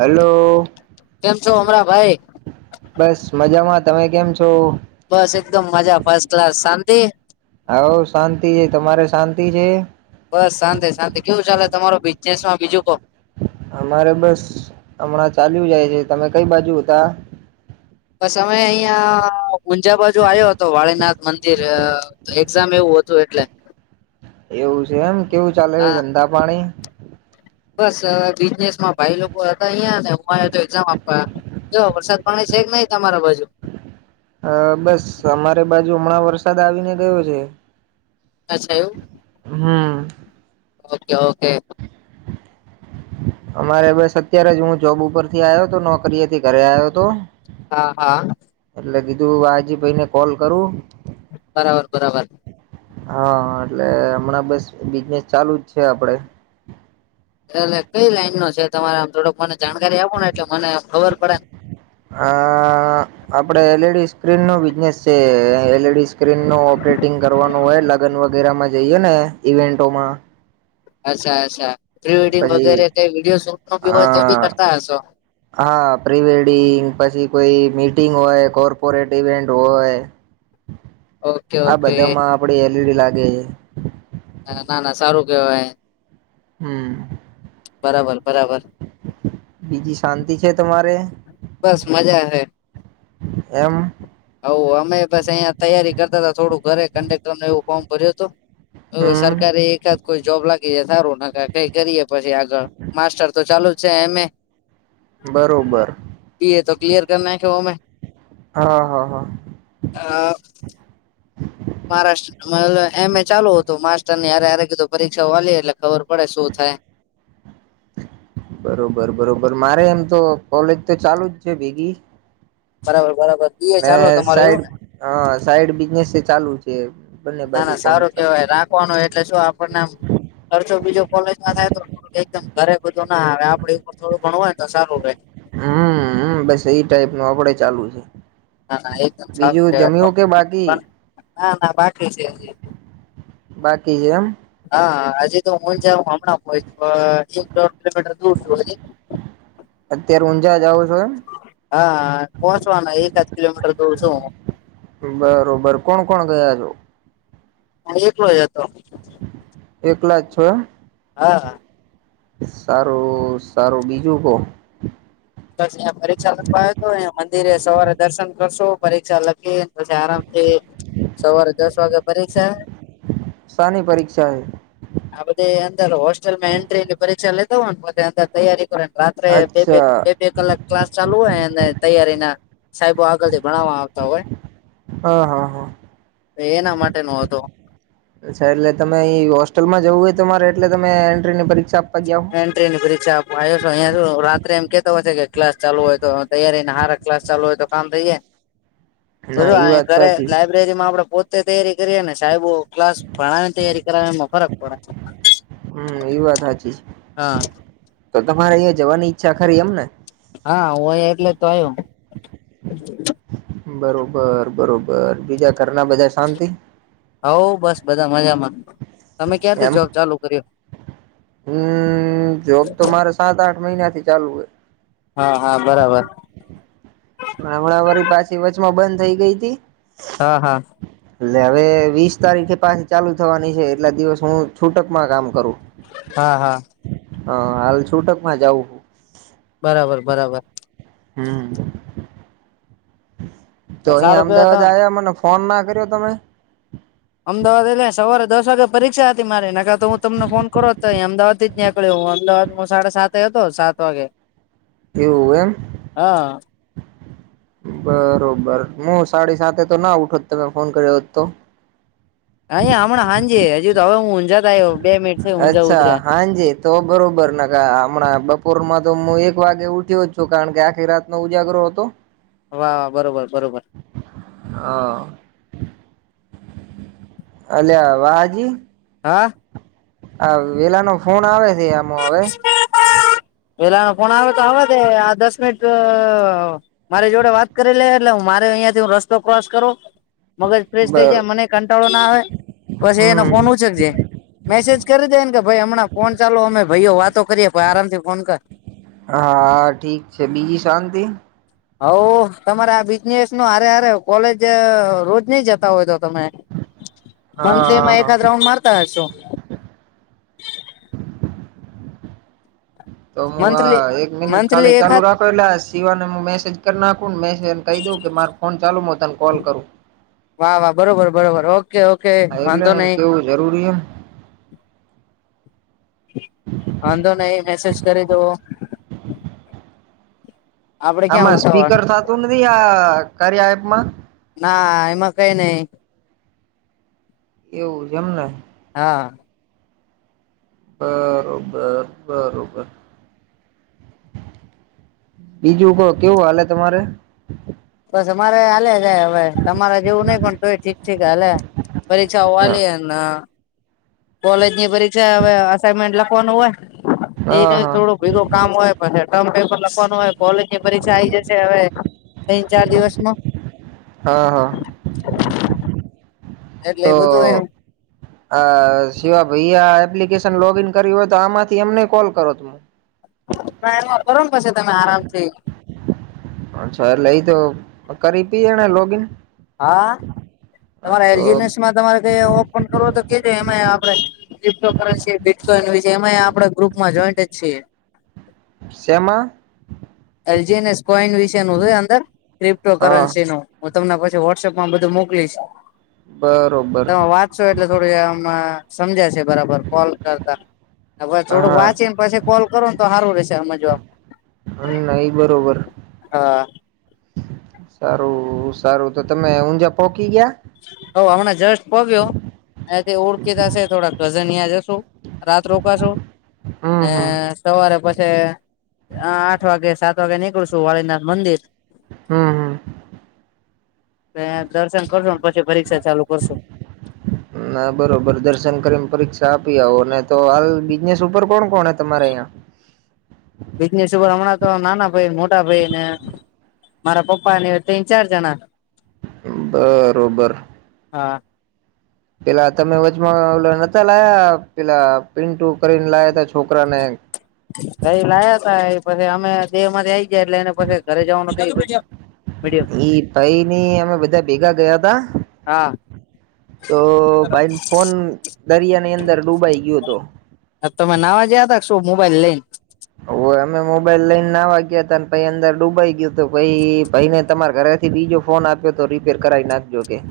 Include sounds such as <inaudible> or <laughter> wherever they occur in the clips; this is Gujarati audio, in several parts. હેલો. કેમ છો હમણાં ભાઈ બસ મજામાં તમે કેમ છો? બસ એકદમ મજા ફર્સ્ટ ક્લાસ શાંતિ. આવ શાંતિ હે તમારે શાંતિ છે. બસ શાંતિ શાંતિ કેવું ચાલે તમારો બિઝનેસ માં બીજું કો અમારે બસ હમણાં ચાલ્યું જાય છે તમે કઈ બાજુ હતા? બસ અમે અહિયાં ઊંઝા બાજુ આવ્યો હતો વાળનાથ મંદિર એક્ઝામ એવું હતું એટલે. એવું છે એમ કેવું ચાલે હા ધંધા પાણી? બસ બિઝનેસમાં ભાઈ લોકો હતા અહીંયા ને હું આયે એઝામ આપવા જો વરસાદ પાણી છે કે નહી તમારા બાજુ? અહ બસ અમારે બાજુ હમણાં વરસાદ આવી ને ગયો છે આ છ્યું હા. Okay okay. અમારે બસ અત્યારે જ હું જોબ ઉપરથી આયો તો નોકરી એથી ઘરે આવ્યો હતો હા હા. એટલે કીધું હાજી ભાઈને કોલ કરું બરાબર. બરાબર. હા એટલે હમણાં બસ બિઝનેસ ચાલુ જ છે આપડે એટલે કઈ લાઈન નો છે તમારે આમ થોડોક મને જાણકારી આપો ને એટલે મને ખબર પડે ને અ આપડે એલીઈડી સ્ક્રીન નું બિઝનેસ છે એલીઈડી સ્ક્રીન નુ ઓપરેટિંગ કરવાનું હોય લગ્ન વગેરે માં જઈએ ને ઇવેન્ટોમાં અચ્છા અચ્છા પ્રીવેડિંગ પછી વગેરે તે વિડીયો શૂટ નો બી હોય તે બી હા કરતા હશો હા પ્રી વેડિંગ પછી કોઈ મીટિંગ હોય કોર્પોરેટ ઇવેન્ટ હોય ઓકે આ ઓકે બધામાં આપડે એલીઈડી લાગે હે ના ના સારું કેવાય હમ બરાબર બરાબર. બીજી શાંતિ છે તમારે બસ મજા હૈ. એમ હ અમે પછી અહીંયા તૈયારી કરતા હતા થોડું ઘરે કંડક્ટર નું એવું ફોર્મ ભર્યું હતું હમ સરકારી એકાદ કોઈ જોબ લાગ સારું ના કઈ કરીએ પછી આગળ માસ્ટર તો ચાલુ જ છે એમ એ બરોબર. બી એ તો કિલયર કર નાખ્યો ઓમે હા હા હા. હા. મહારાષ્ટ્ર માલે એમ એ ચાલુ હતું માસ્ટર નીય હારે હારે કીધું પરીક્ષા આલીએ એટલે ખબર પડે શું થાય બરોબર બરોબર મારે એમ તો કોલેજ તો ચાલુ જ છે ભેગી બરાબર બરાબર દીએ ચાલો તમારે એવું હા સાઈડ બિઝનેસ ચાલુ છે બંને ના બાજુ ના કોમ સારું ચાલુ કેવાય એટલે જો આપણને ખર્ચો બીજો કોલેજમાં થાયતો મ ઘરે બધું ના આવે આપડે ઉપર થોડું ભણુ હોય તો સારું રહેે હમ બસ એ ટાઈપ નુ આપડે ચાલુ છે. ના ના એકદમ સારું બીજું કેવા તો જમ્યું કે પણ બાકી ના ના બાકી છે. બાકી છે એમ હા આજે તો હું જ હમણાં <unintelligible> એક દોઢ કિલોમીટર દૂર <unintelligible> અત્યારે ઊંઝા જા છો એમ હા પહોંચવાના એક જ કિલોમીટર દૂર છું બરોબર કોણ કોણ ગયા છો હુ એકલો જ હતો એકલા જ છો એમ હા સારું સારું બીજું કોહ અયા પરીક્ષા લખવા આવયો હતો અયા મંદિરે સવારે દર્શન કરશો પરીક્ષા લખી પછી આરામથી સવારે દસ વાગે પરીક્ષા સાની પરીક્ષા હે આ બધી અંદર હોસ્ટેલમાં એન્ટ્રી ની પરીક્ષા લેતા હો ને અંદર તૈયારી કરો ને રાત બે અચ્છા બે લ <unintelligible> ક્લાસ ચાલુ હોય અને તૈયારી ના, સાહેબો આગળથી ભણવા આવતા હોય. હા હા હા. એના માટે નું હતું. અચ્છા એટલે તમે એ હોસ્ટલમાં જવું હોય તમારે એટલે તમે એન્ટ્રીની પરીક્ષા ગયા હો એ ની પરીક્ષા આપ આવ્યો છો અહં રાત્રે એમ કેતો હોય છે કે ક્લાસ ચાલુ હોય તો તૈયારીને હાર ક્લાસ ચાલુ હોય તો- કામ થઈ, ના એ વાત ઘરે સાચી છે લબ માં આપડે પોતે તૈયારી કરીએ ને સાહેબો ક્લાસ ભણાવને તૈયારી કરાવ એમાં ફરક પડે છે. હમ એ વાત સાચી જ. હા. તો તમારે અહંયા જવાની ઈચ્છા ખરી એમ ને? હા હુંય એટલે તો આવયયો. બરોબર બરોબર બીજા કરના બધા શાંતિ? હવ બસ બધા મજામાં, તમે ક્યારથી એમ જોબ ચાલુ કર્યો? હમ જોબ તો મારે સાત આઠ મહિના થી ચાલુ હોય. હા હા બરાબર. પણ હમણાંવારી પાછી વચમાં બંધ થઇ ગઈ હતી. હા હા. એટલે હવે વીસ તારીખે પાછી ચાલુ થવાની છે એટલા દિવસ હું છૂટકમાં કામ કરું. હા હા. હ હાલ છૂટક માં જવું. બરાબર બરાબર. હમ, તો અહીયાં સારું કેવાય અમદાવાદ તમે આવ્યા મને ફોન ના કર્યો તમે? અમદાવાદ એલે સવારે દસ વાગે પરીક્ષા હતી મારેનેખા તો હું તને ફોન કરો તો અહીં અમદાવાદથી જ યાં નીકળ્યો હું અમદાવાદ સાડા સાત હતો સાત વાગે. એવું એમ. હા. બરોબર હું સાડી સાતે તો ના ઉઠોત તમે ફોન કર્યો હોત તો. અહી હમણા હાજ હજજી તો હવે હું ઊંઝા થાય. બે મિનિટ થઈ અચ્છા હા જ. તો બરોબર ને ક હમણાં બપોરમાં તો હું એક વાગે ઉઠ્યો જ છું કારણ કે આખી રાતનો ઉજાગરો હતો. વા વા બરોબર બરોબર. હા, અલ્યા વાહાજી. હા. હ વેલા નો ફોન આવે છે આમ હવે. વેલા કોણ આવે તો હવા દ આ દસ મનિટ મારી જોડે વાત કરી લે એટલે હું મારે અહિયાયા થી હ રસ્તો ક્રોસ કરો. મગજ ફ્રેશ થઈ બર જાય મને કંટાળો ના આવેય. પછ એના હમ ફોન ઉછક છે મેસેજ કરી દે ને, કે ભાઈ હમણાં ફોન ચાલો અમે. ભાઈઓ વાતો કરી આરામથી કોન કર. હા ઠીક છે બીજી શાંતિ? હ તમારે આ બિઝનેસ નું અરે અરે કોલેજ રોજ નઈ જતા હોય તો તમે? પણ હા હા તેમાં હા એકાદ રાઉન્ડ મારતા હશો. તો હું મંથલી આ એક મિનિટ મંથલી કાલી ચાલુ એકાદ રાખો, એટલે સિવાને હું મેસેજ કર નાખું, ને મેસેજને કહી દઉં કે માર ફોન ચાલું મુ તને કોલ કરું વાહ વાહ બરોબર બરોબર ઓ કે ઓકે. હા, એટલે વાંધો એને નહી કેવું જરૂરી હે વાંધો નહી મેસેજ કરી દો આપડે ક્યાં આમાં ઉતાવળ સ્પીકર થાતું નથી, આ કાર્યા એપમાં? ના, એમાં કઈ નઈ. એવું જેમને હા બરોબર બરોબર બીજું કો કેવું હાલે તમારે? બસ અમારે હાલે જાય હવે, તમારે જેવું નઈ પણ તોય ઠીક ઠીક હાલે. મરી હા ચવવાલી એના કોલેજ ની પરીક્ષા હવે, અસાઈનમેન્ટ લખવાનું હોય, એટલે હા થોડું બીજૂ કામ હોય, પણ એ ટર્મ પેપર લખવાનું હોય કોલેજ ની પરીક્ષા આઇ જશે હવે તીન ચાર દિવસમો હા હા એટલે તો બધું એમ અ શિવા ભૈયા એપ્લિકેશન લોગ ઈન કર્યું હોય, તો આમાંથી અમને કોલ કરો તુમ <unintelligible> કરુન પસી તમે આરામ થી અચછા, એટલે ઈ તો કરી થી એને લોગીન? હા, તમારા તો એલજીનેસ મા તમારે કઈ ઓપન કરવો હોય, તો કેજે એમે આપડે ક્રિપ્ટો કરેન્સિ, બીટકોઈન એમાં આપણે ગ્રુપમાં જોઈન્ટજ છીએ સેમા એલજીનેસ કોઈન વિશે નું છેય અંદર, ક્રિપ્ટો હા કરન્સીનું હું તમને પછી વોટસઅપ માં બધું મોકલીશ બરોબર સો એટલે થોડું આમા સમજાય છે, બરાબર કોલ કરતા થોડું હા વાંચી ને પછી કોલ કરો તો, હારું રહેશે હમજવા હમ્મ નહી બરોબર હા સારું સારું, તો તમે ઊંઝા પોકી ગયા? હો, હમણાં જસ્ટ પોક્યો અહીંયા કઈ ઓળખીતા શે થોડા કઝનિયા જાશું રાત રોકાશુ હમ ને હમ સવારે પછી અ આઠ વાગે, સાત વાગે નીકળશું વાળીનાથ મંદિર. હમ્મ હમ્મ ને દર્શન કરશું, ને પછી પરીક્ષા ચાલુ કરશું. <inaudible> ના બરોબર, દર્શન કરીને પરીક્ષા આપી આવો અનેને તો હાલ બિઝનેસ ઉપર કોણ કોણ તમારે ઐયા. બિઝનેસ ઉપર હમણાં તો નાના ભાઈ, મોટા ભાઈ ને મારા પપ્પાને, તિન ચાર જણા બરોબર હા. પેલા તમે વચમાં ઓ નતા લાયા પેલા પી ટુ કરીને લાયા તા છોકરાને કઈ લાયા તા એ પછી અમે દેહ માંથી આઈ ગયા એટલે એને પછી ઘરે જવાનું <unintelligible> મીડિ એ પાઈની અમે બધા ભેગા ગયા તા હા તો ભાઈ ફોન દરિયા ની અંદર ડૂબાઈ ગયો તો. હ તમે નાવા જ્યાં તા શું મોબાઈલ લઈ હોવે અમે મોબાઈલ લઈન નાવા ગયા તા પહી અંદર ડૂબાઈ ગયું તો પહી ભઈને તમારા ઘરે થી બીજો ફોન આપ્યો તો રીપેર કરાવી નાખજો કે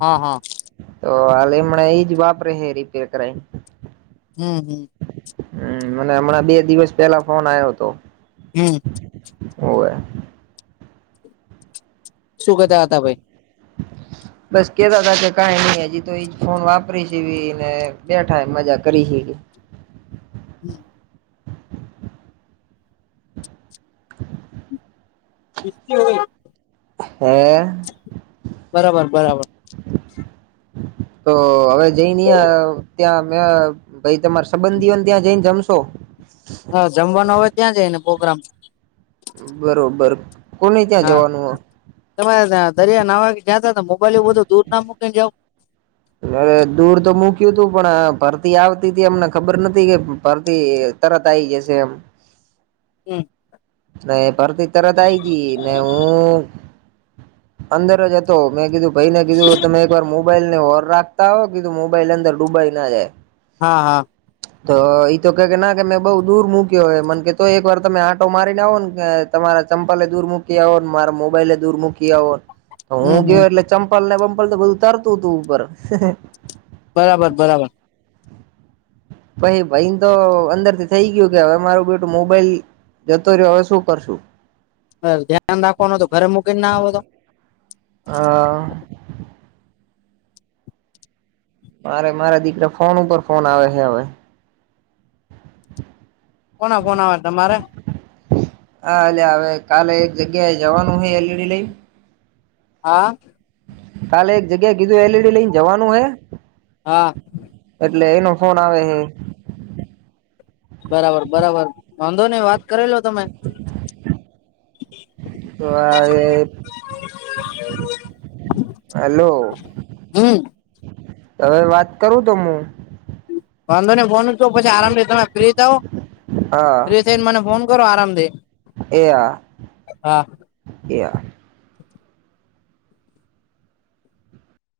હા હા. તો હાલે એમણાં એજ વાપરે હે રિપેર કરાઈન હમ હમ. હમ મને હમણાં બે દિવસ પેલા ફોન આવ્યો હતો. હમ. ઓવે શું કેતા હતા ભાઈ <inaudible> બસ કેતા તા કે કઈ નઈ હજી તો એજ ફોન વાપરી છીને બેઠા મજા કરી હી <unintelligible> <inaudible> <unintelligible> હે. બરાબર બરાબર તો હવે જઈ નહી ત્યાં મે ભાઈ તમાર સંબંધીઓને ત્યાં જઈને જમશો. હા જમવાનો હવે ત્યાં જઈ ને પ્રોગ્રામ છે બરોબર કોને ત્યાં જવાનું હો તમારે દરિયા નાવા જયાતા તો મોબાઈલ બધું દૂર ના મૂકી ને જાવ. અરે દૂર તો મૂક્યું તું પણ ભરતી આવતી હતી અમને ખબર નથી કે ભરતી તરત આઇ જશે એમ હમ. ને ભરતી તરત આ આવી જી ને હું અંદર જ હતો મેં કીધું ભાઈને કીધું તમે એક વાર મો મોબાઈલ ને હોર રાખતા હોય કીધું મોબાઈલ અંદર ડૂબાઈ ના જાય હા હા. <inaudible> તો ઈ તો કે કે ના કે મેં બઉ દૂર મૂક્યો હે મને કે તો એક વાર તમે આટો મારીને આવો ને કે તમારા ચંપલે દૂર મુકી આવોને મારા મોબાઈલે દૂર મૂકી મુકી આવો તો હું હમ ગયો હમ એટલે ચંપલ ને બંપલ તો બધું તરતું હતું ઉપર બરાબર બરાબર. પાઈ ભાઈને તો અંદર થી થઇ ગયું કે હવે મારું બેટું મોબાઈલ. જતો રહ્યો હવે શું કરશું. ધ્યાન રાખવાનું તો ઘરે મુકીને ના આવે તો અ મારે મારા દીકરા ફોન ઉપર ફોન આવે હે હવે. કોના ફોન આવે તમારે હા અલ્યા હવે કાલે એક જગ્યાએ જવાનું હે એલીઈડી લઈ હા. કાલે એક જગ્યાએ કીધું એલઈડી લઈને જવાનું હે. હા. એટલે એનો ફોન આવે હે બરાબર બરાબર વાંધો નહી વાત કરીલો તમે. તો આએ <unintelligible> હલો. હમ. હવે વાત કરું તો, હું. વાંધો ને, ફોન રખદો પછી આરામથી તમે ફ્રી થો હા. થઈ ને મને ફોન કરો, આરામ થી એહા, એહા